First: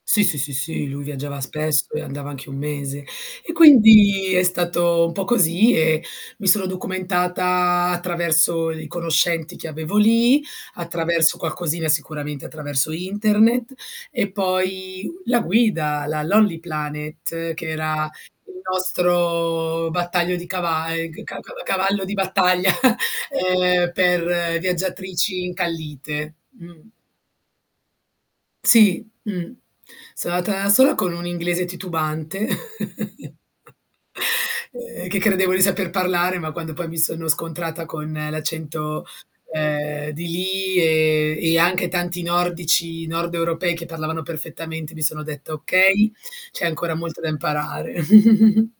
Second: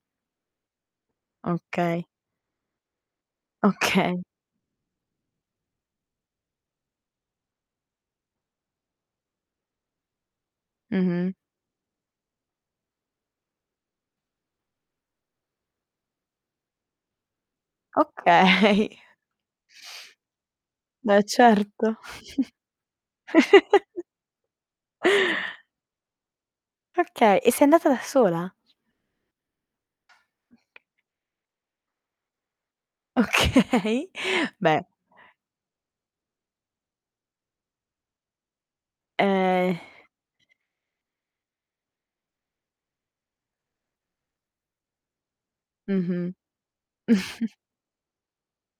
Sì, sì, sì, sì, lui viaggiava spesso e Okay. andava anche 1 mese, e Okay. quindi è stato un po' così e mi sono documentata attraverso i conoscenti che avevo lì, Mh-mh. attraverso qualcosina, sicuramente attraverso internet e poi la guida, la Lonely Planet, che era il Okay. nostro battaglio di cava ehm, Beh, g ca cava certo. cavallo di battaglia, ehm, per viaggiatrici incallite, mh. Okay, e sei andata da sola? Sì, mh. Sono andata da sola con un inglese titubante. Okay, beh. Ehm, che credevo di saper parlare, ma quando poi mi sono scontrata con l'accento, Ehm ehm, di lì e e anche tanti nordici, nord-europei, che parlavano perfettamente, mi sono detta: "Okay, Mh-mh. c'è ancora molto da imparare."